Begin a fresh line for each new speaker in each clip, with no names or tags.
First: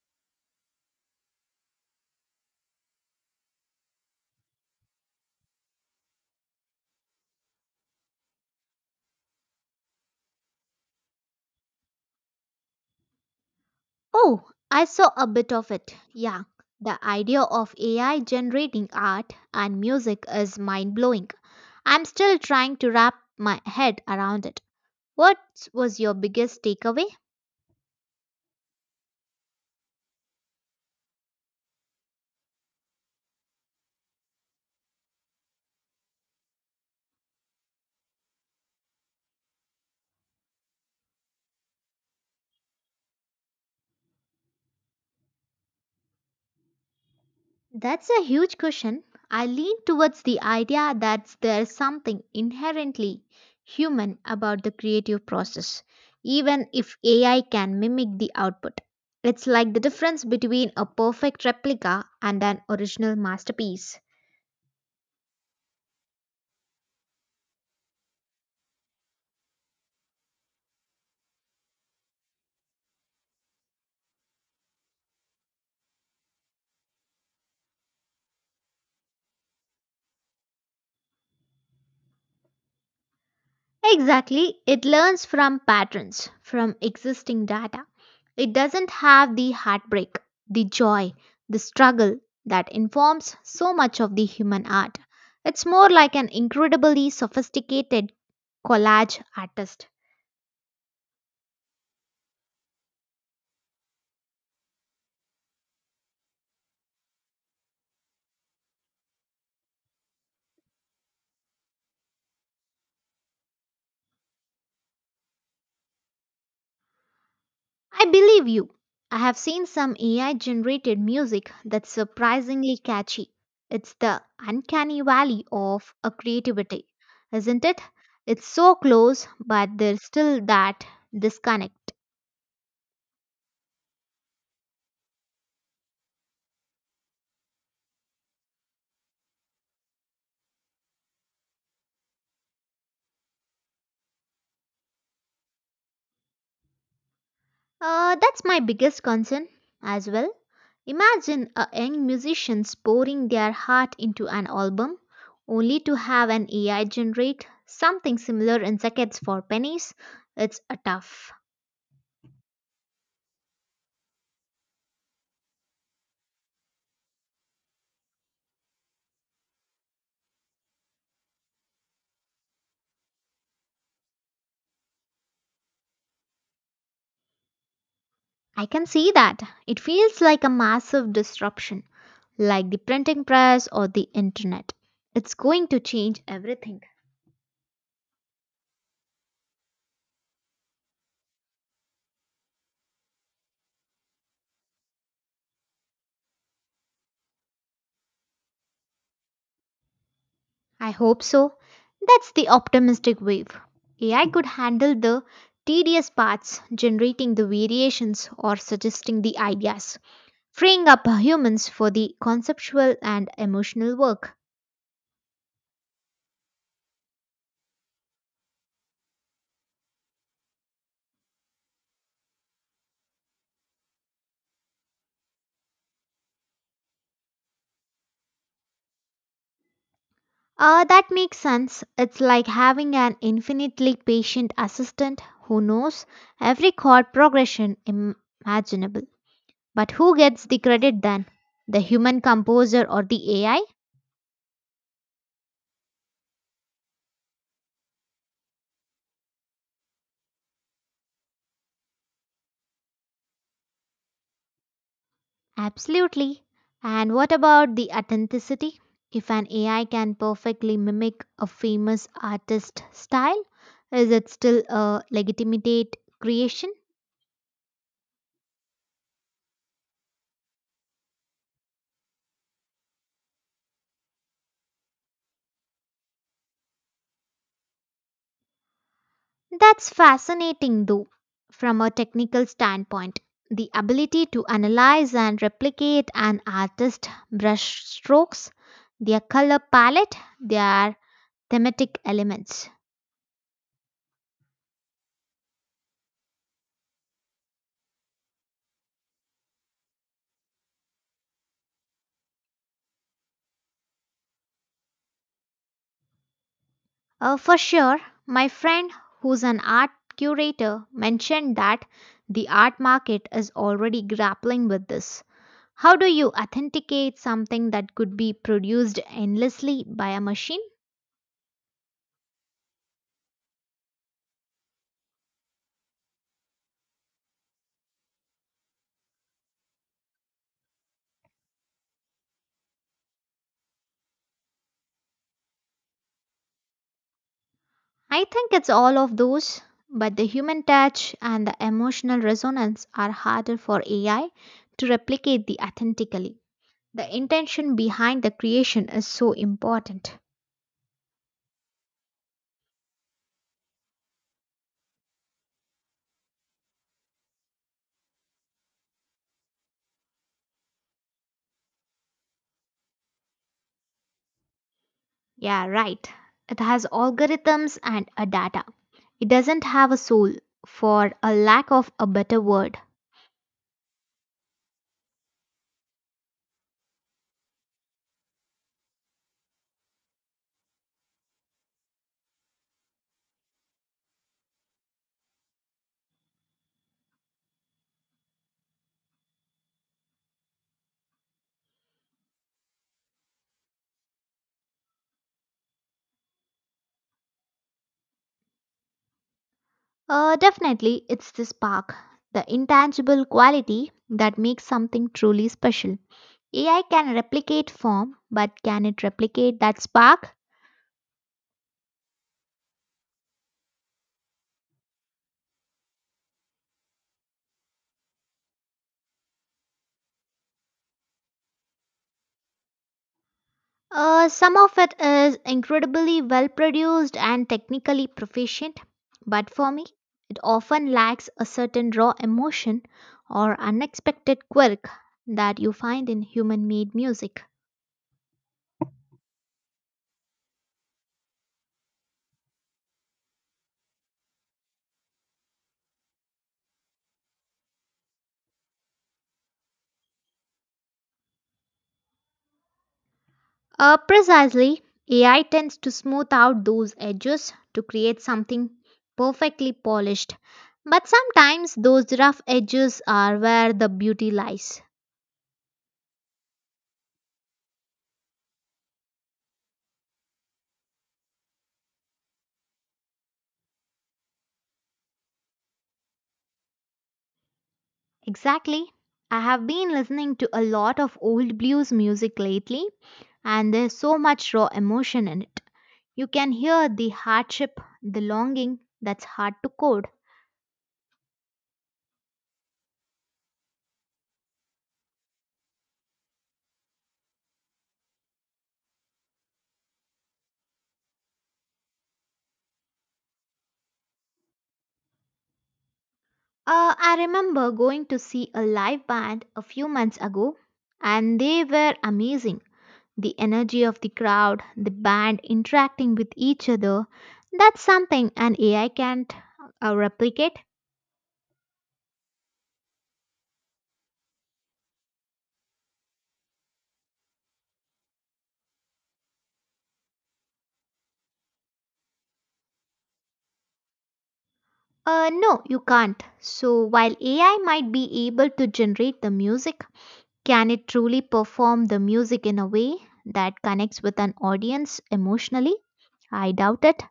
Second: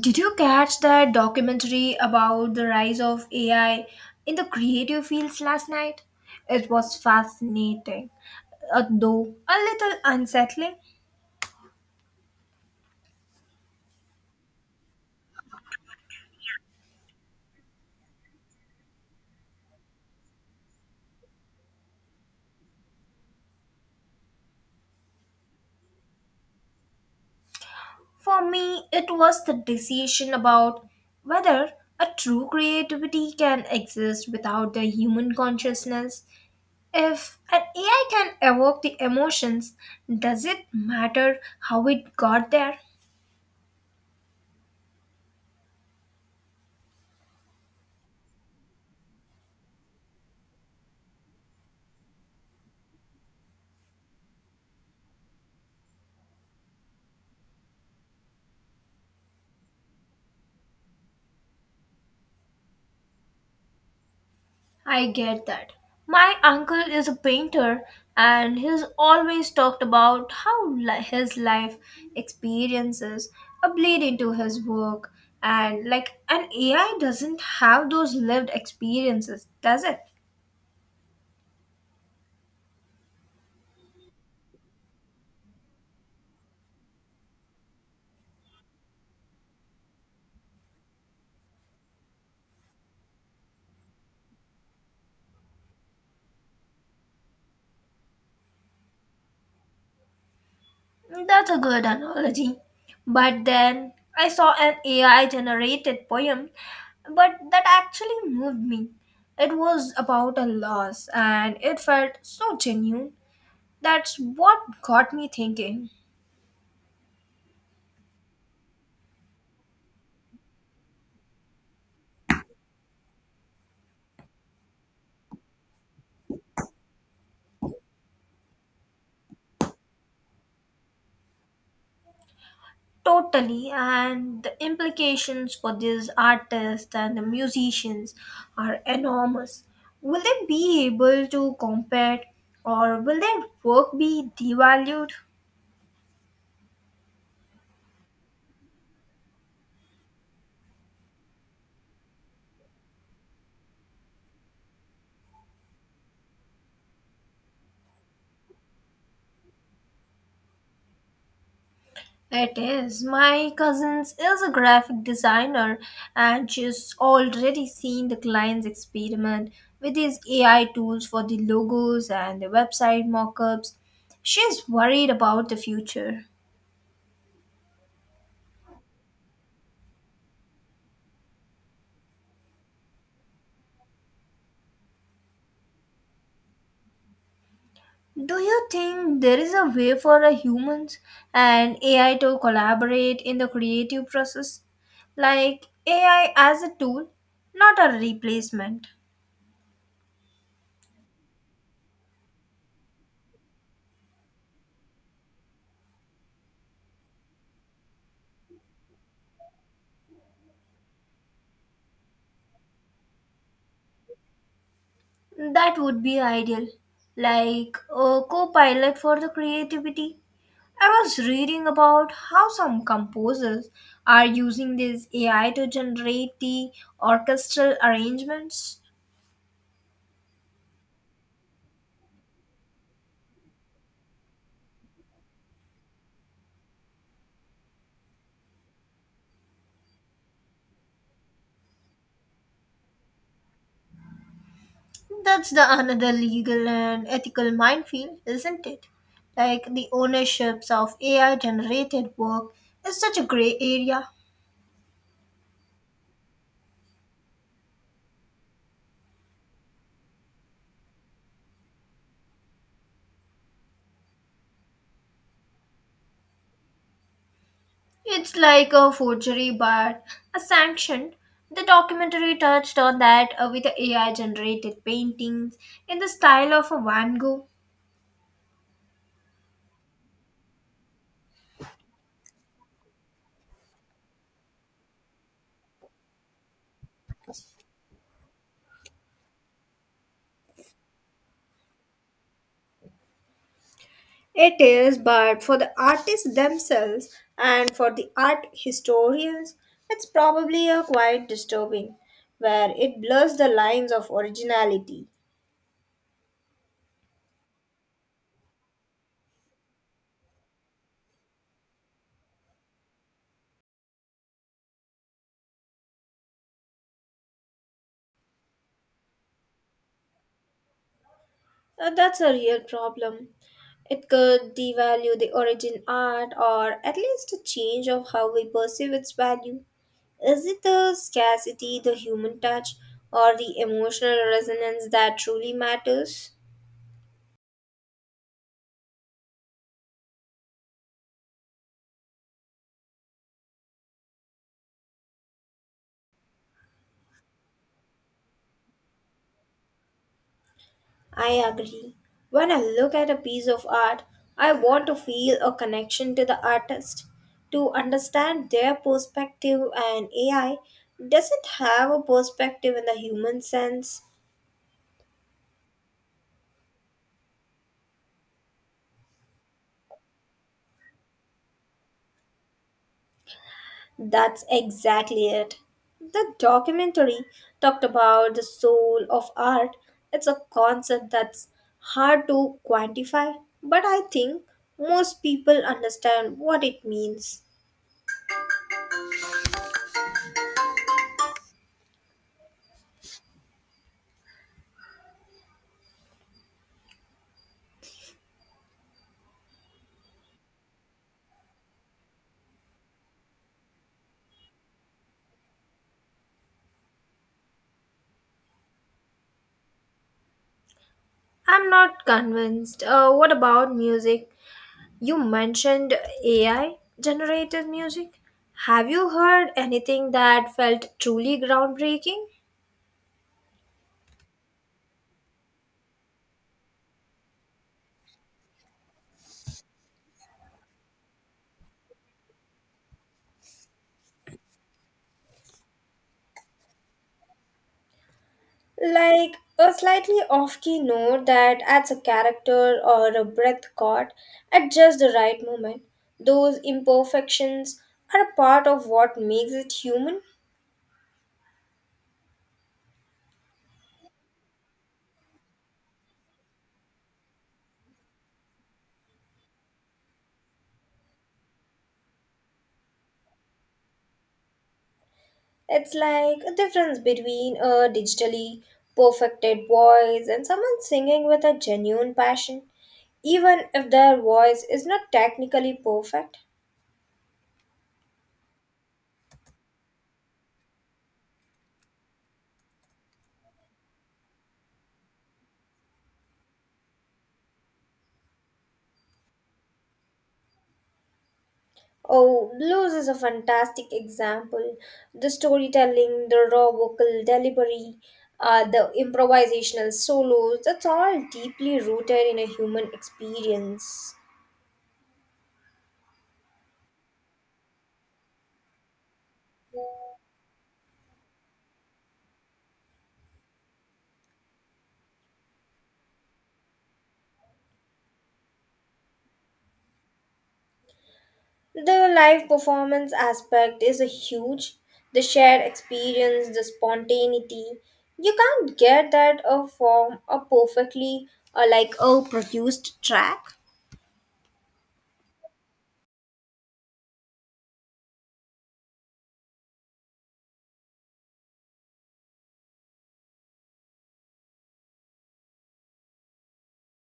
Did you catch that documentary about the rise of AI in the creative fields last night? It was fascinating, though a little unsettling.
Oh, I saw a bit of it. Yeah, the idea of AI generating art and music is mind blowing. I'm still trying to wrap my head around it. What was your biggest takeaway?
For me, it was the decision about whether a true creativity can exist without the human consciousness. If an AI can evoke the emotions, does it matter how it got there?
That's a huge question. I lean towards the idea that there's something inherently human about the creative process, even if AI can mimic the output. It's like the difference between a perfect replica and an original masterpiece.
I get that. My uncle is a painter and he's always talked about how his life experiences are bleed into his work, and like an AI doesn't have those lived experiences, does it?
Exactly, it learns from patterns, from existing data. It doesn't have the heartbreak, the joy, the struggle that informs so much of the human art. It's more like an incredibly sophisticated collage artist.
That's a good analogy. But then I saw an AI generated poem but that actually moved me. It was about a loss and it felt so genuine. That's what got me thinking.
I believe you. I have seen some AI generated music that's surprisingly catchy. It's the uncanny valley of a creativity, isn't it? It's so close, but there's still that disconnect.
Totally, and the implications for these artists and the musicians are enormous. Will they be able to compete or will their work be devalued?
That's my biggest concern as well. Imagine a young musician pouring their heart into an album only to have an AI generate something similar in seconds for pennies. It's a tough.
It is. My cousins is a graphic designer and she's already seen the clients experiment with these AI tools for the logos and the website mockups. She's worried about the future.
I can see that. It feels like a massive disruption, like the printing press or the internet. It's going to change everything.
Do you think there is a way for a humans and AI to collaborate in the creative process? Like AI as a tool, not a replacement.
I hope so. That's the optimistic wave. AI could handle the tedious parts, generating the variations or suggesting the ideas, freeing up humans for the conceptual and emotional work.
That would be ideal. Like a co pilot for the creativity. I was reading about how some composers are using this AI to generate the orchestral arrangements.
That makes sense. It's like having an infinitely patient assistant who knows every chord progression imaginable. But who gets the credit then? The human composer or the AI?
That's the another legal and ethical minefield, isn't it? Like the ownerships of AI generated work is such a gray area.
Absolutely. And what about the authenticity? If an AI can perfectly mimic a famous artist style, is it still a legitimate creation?
It's like a forgery but a sanction. The documentary touched on that, with the AI generated paintings in the style of a Van Gogh.
That's fascinating, though, from a technical standpoint. The ability to analyze and replicate an artist's brush strokes, their color palette, their thematic elements.
It is, but for the artists themselves and for the art historians, it's probably a quite disturbing, where it blurs the lines of originality.
For sure, my friend who's an art curator mentioned that the art market is already grappling with this. How do you authenticate something that could be produced endlessly by a machine?
That's a real problem. It could devalue the origin art or at least a change of how we perceive its value. Is it the scarcity, the human touch, or the emotional resonance that truly matters?
I think it's all of those, but the human touch and the emotional resonance are harder for AI to replicate the authentically. The intention behind the creation is so important.
I agree. When I look at a piece of art, I want to feel a connection to the artist, to understand their perspective, and AI doesn't have a perspective in the human sense.
Yeah, right. It has algorithms and a data. It doesn't have a soul, for a lack of a better word.
That's exactly it. The documentary talked about the soul of art. It's a concept that's hard to quantify, but I think most people understand what it means.
Definitely, it's the spark, the intangible quality that makes something truly special. AI can replicate form, but can it replicate that spark?
I'm not convinced. What about music? You mentioned AI generated music. Have you heard anything that felt truly groundbreaking?
Some of it is incredibly well produced and technically proficient, but for me, it often lacks a certain raw emotion or unexpected quirk that you find in human made music.
Like a slightly off key note that adds a character or a breath chord at just the right moment. Those imperfections are a part of what makes it human.
Precisely, AI tends to smooth out those edges to create something perfectly polished. But sometimes those rough edges are where the beauty lies.
It's like a difference between a digitally perfected voice and someone singing with a genuine passion, even if their voice is not technically perfect.
Exactly. I have been listening to a lot of old blues music lately, and there's so much raw emotion in it. You can hear the hardship, the longing that's hard to code.
Oh, Blues is a fantastic example. The storytelling, the raw vocal delivery, the improvisational solos, that's all deeply rooted in a human experience.
I remember going to see a live band a few months ago, and they were amazing. The energy of the crowd, the band interacting with each other. That's something an AI can't replicate.
The live performance aspect is a huge. The shared experience, the spontaneity. You can't get that from a perfectly, like a produced track.
No, you can't. So, while AI might be able to generate the music, can it truly perform the music in a way that connects with an audience emotionally? I doubt it.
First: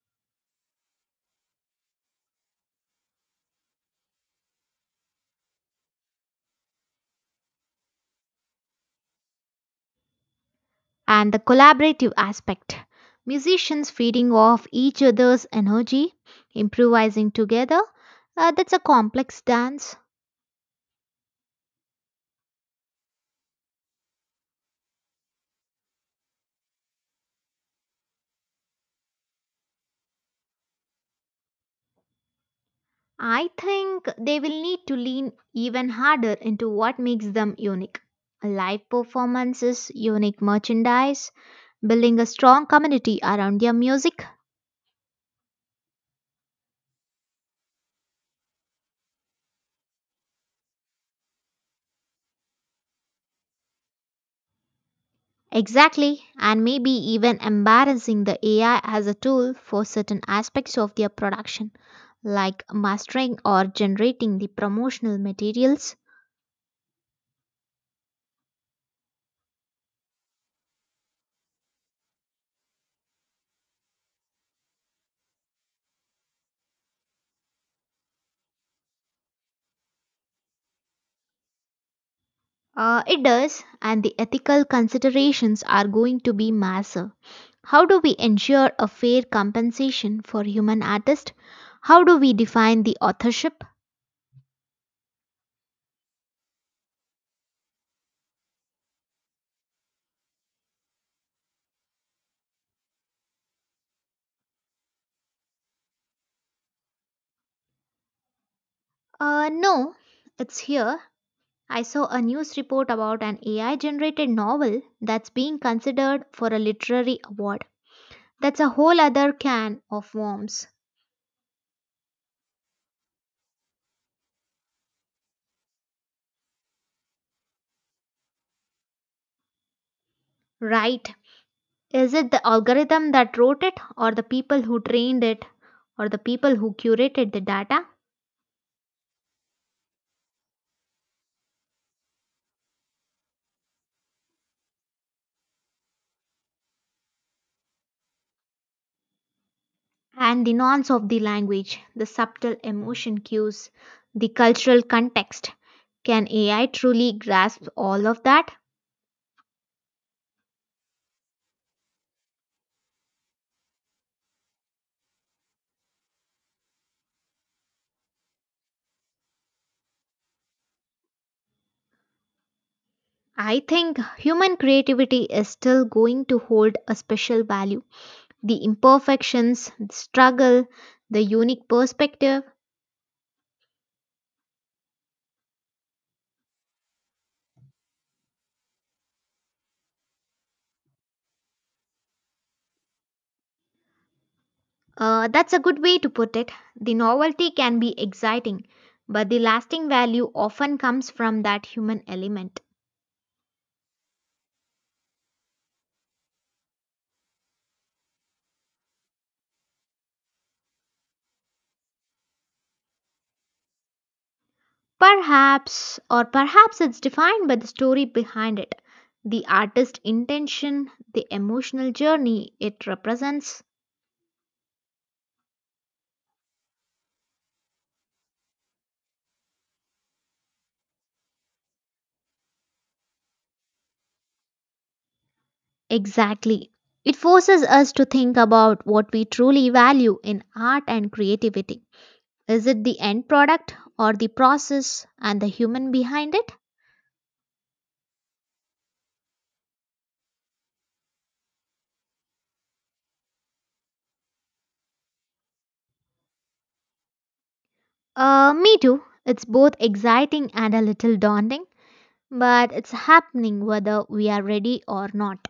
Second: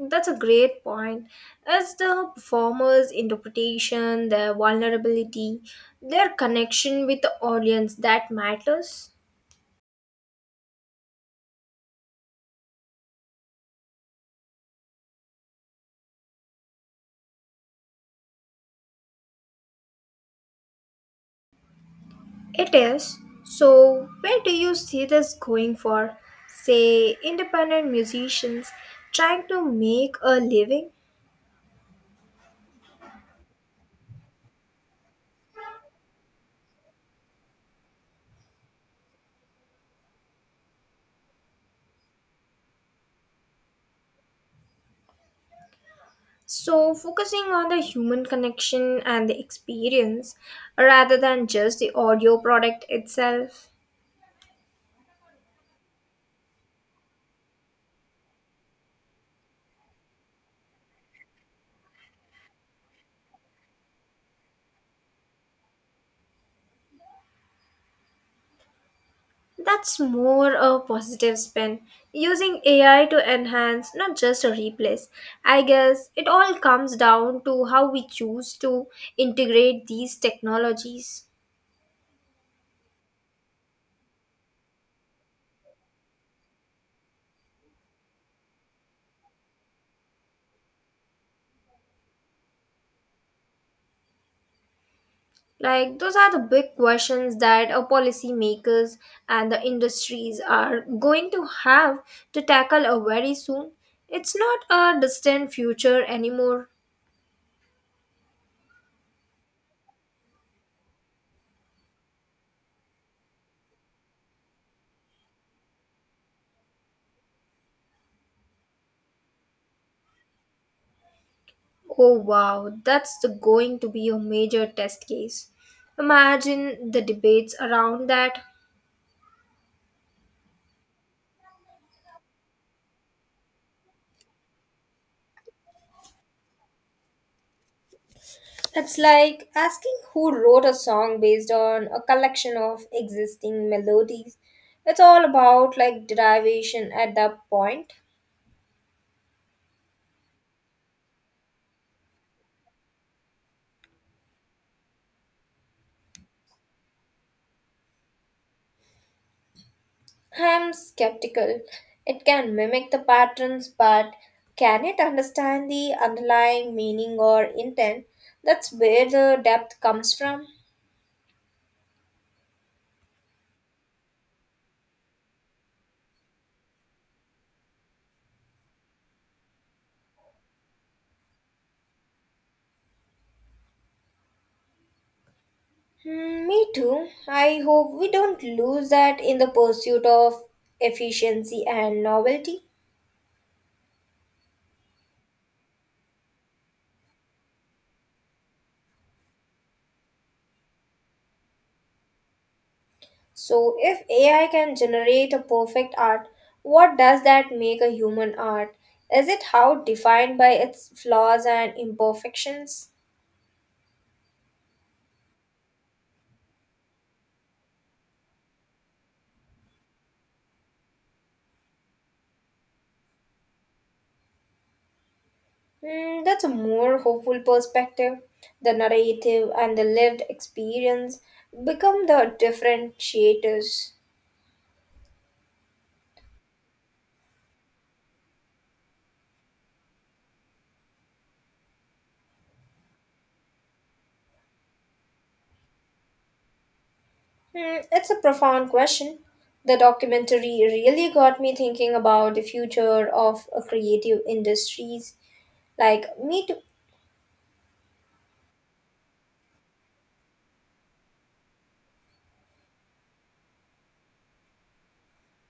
That's a great point. It's the performer's interpretation, their vulnerability, their connection with the audience that matters.
And the collaborative aspect musicians feeding off each other's energy, improvising together. That's a complex dance.
It is. So, where do you see this going for, say, independent musicians trying to make a living?
I think they will need to lean even harder into what makes them unique. Live performances, unique merchandise, building a strong community around their music.
So, focusing on the human connection and the experience rather than just the audio product itself.
Exactly, and maybe even embarrassing the AI as a tool for certain aspects of their production, like mastering or generating the promotional materials.
That's more a positive spin. Using AI to enhance, not just a replace. I guess it all comes down to how we choose to integrate these technologies.
It does, and the ethical considerations are going to be massive. How do we ensure a fair compensation for human artists? How do we define the authorship?
Like, those are the big questions that our policymakers and the industries are going to have to tackle, very soon. It's not a distant future anymore.
No, it's here. I saw a news report about an AI generated novel that's being considered for a literary award. That's a whole other can of worms.
Oh wow, going to be a major test case. Imagine the debates around that.
Right. Is it the algorithm that wrote it, or the people who trained it, or the people who curated the data?
It's like asking who wrote a song based on a collection of existing melodies. It's all about like derivation at that point.
And the nuance of the language, the subtle emotion cues, the cultural context. Can AI truly grasp all of that?
I'm skeptical. It can mimic the patterns, but can it understand the underlying meaning or intent? That's where the depth comes from.
I think human creativity is still going to hold a special value. The imperfections, the struggle, the unique perspective.
Hmm, me too. I hope we don't lose that in the pursuit of efficiency and novelty.
That's a good way to put it. The novelty can be exciting, but the lasting value often comes from that human element.
So, if AI can generate a perfect art, what does that make a human art? Is it how defined by its flaws and imperfections?
Perhaps, or perhaps it's defined by the story behind it, the artist's intention, the emotional journey it represents.
Hmm, that's a more hopeful perspective. The narrative and the lived experience become the differentiators.
Exactly. It forces us to think about what we truly value in art and creativity. Is it the end product or the process and the human behind it?
Hmm, it's a profound question. The documentary really got me thinking about the future of, creative industries. Like, me too.
Me too. It's both exciting and a little daunting, but it's happening whether we are ready or not.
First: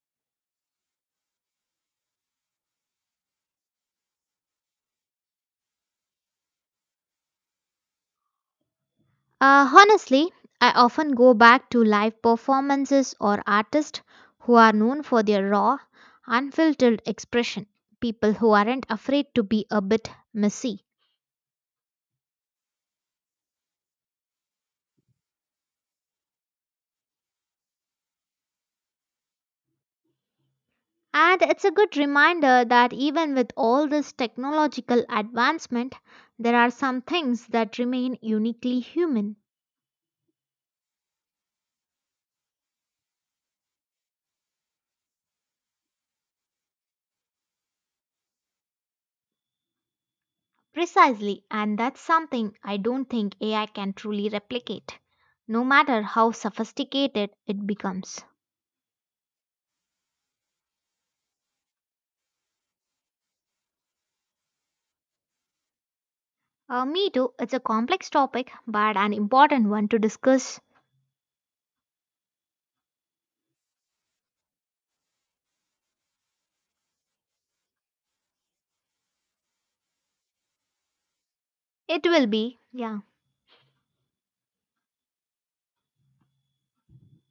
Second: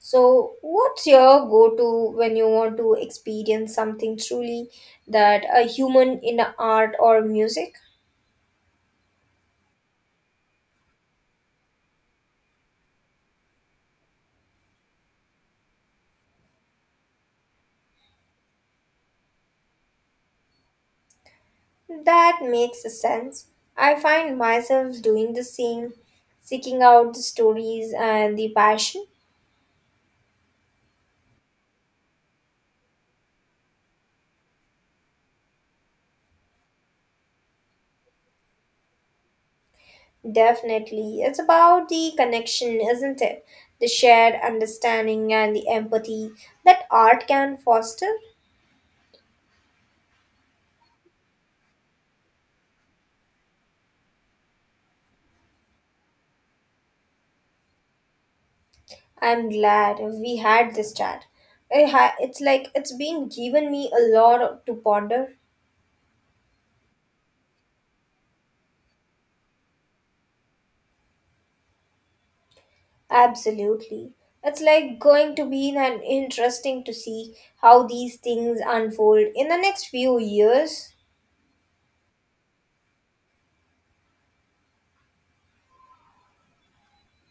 So, what's your go to when you want to experience something truly that a human in art or music?
Honestly, I often go back to live performances or artists who are known for their raw, unfiltered expression, people who aren't afraid to be a bit messy.
That makes sense. I find myself doing the same, seeking out the stories and the passion.
And it's a good reminder that even with all this technological advancement, there are some things that remain uniquely human.
Definitely. It's about the connection, isn't it? The shared understanding and the empathy that art can foster.
Precisely, and that's something I don't think AI can truly replicate, no matter how sophisticated it becomes.
I'm glad we had this chat. It's like it's been given me a lot to ponder.
Me too. It's a complex topic, but an important one to discuss.
Absolutely. It's like going to be an interesting to see how these things unfold in the next few years.
It will be, yeah.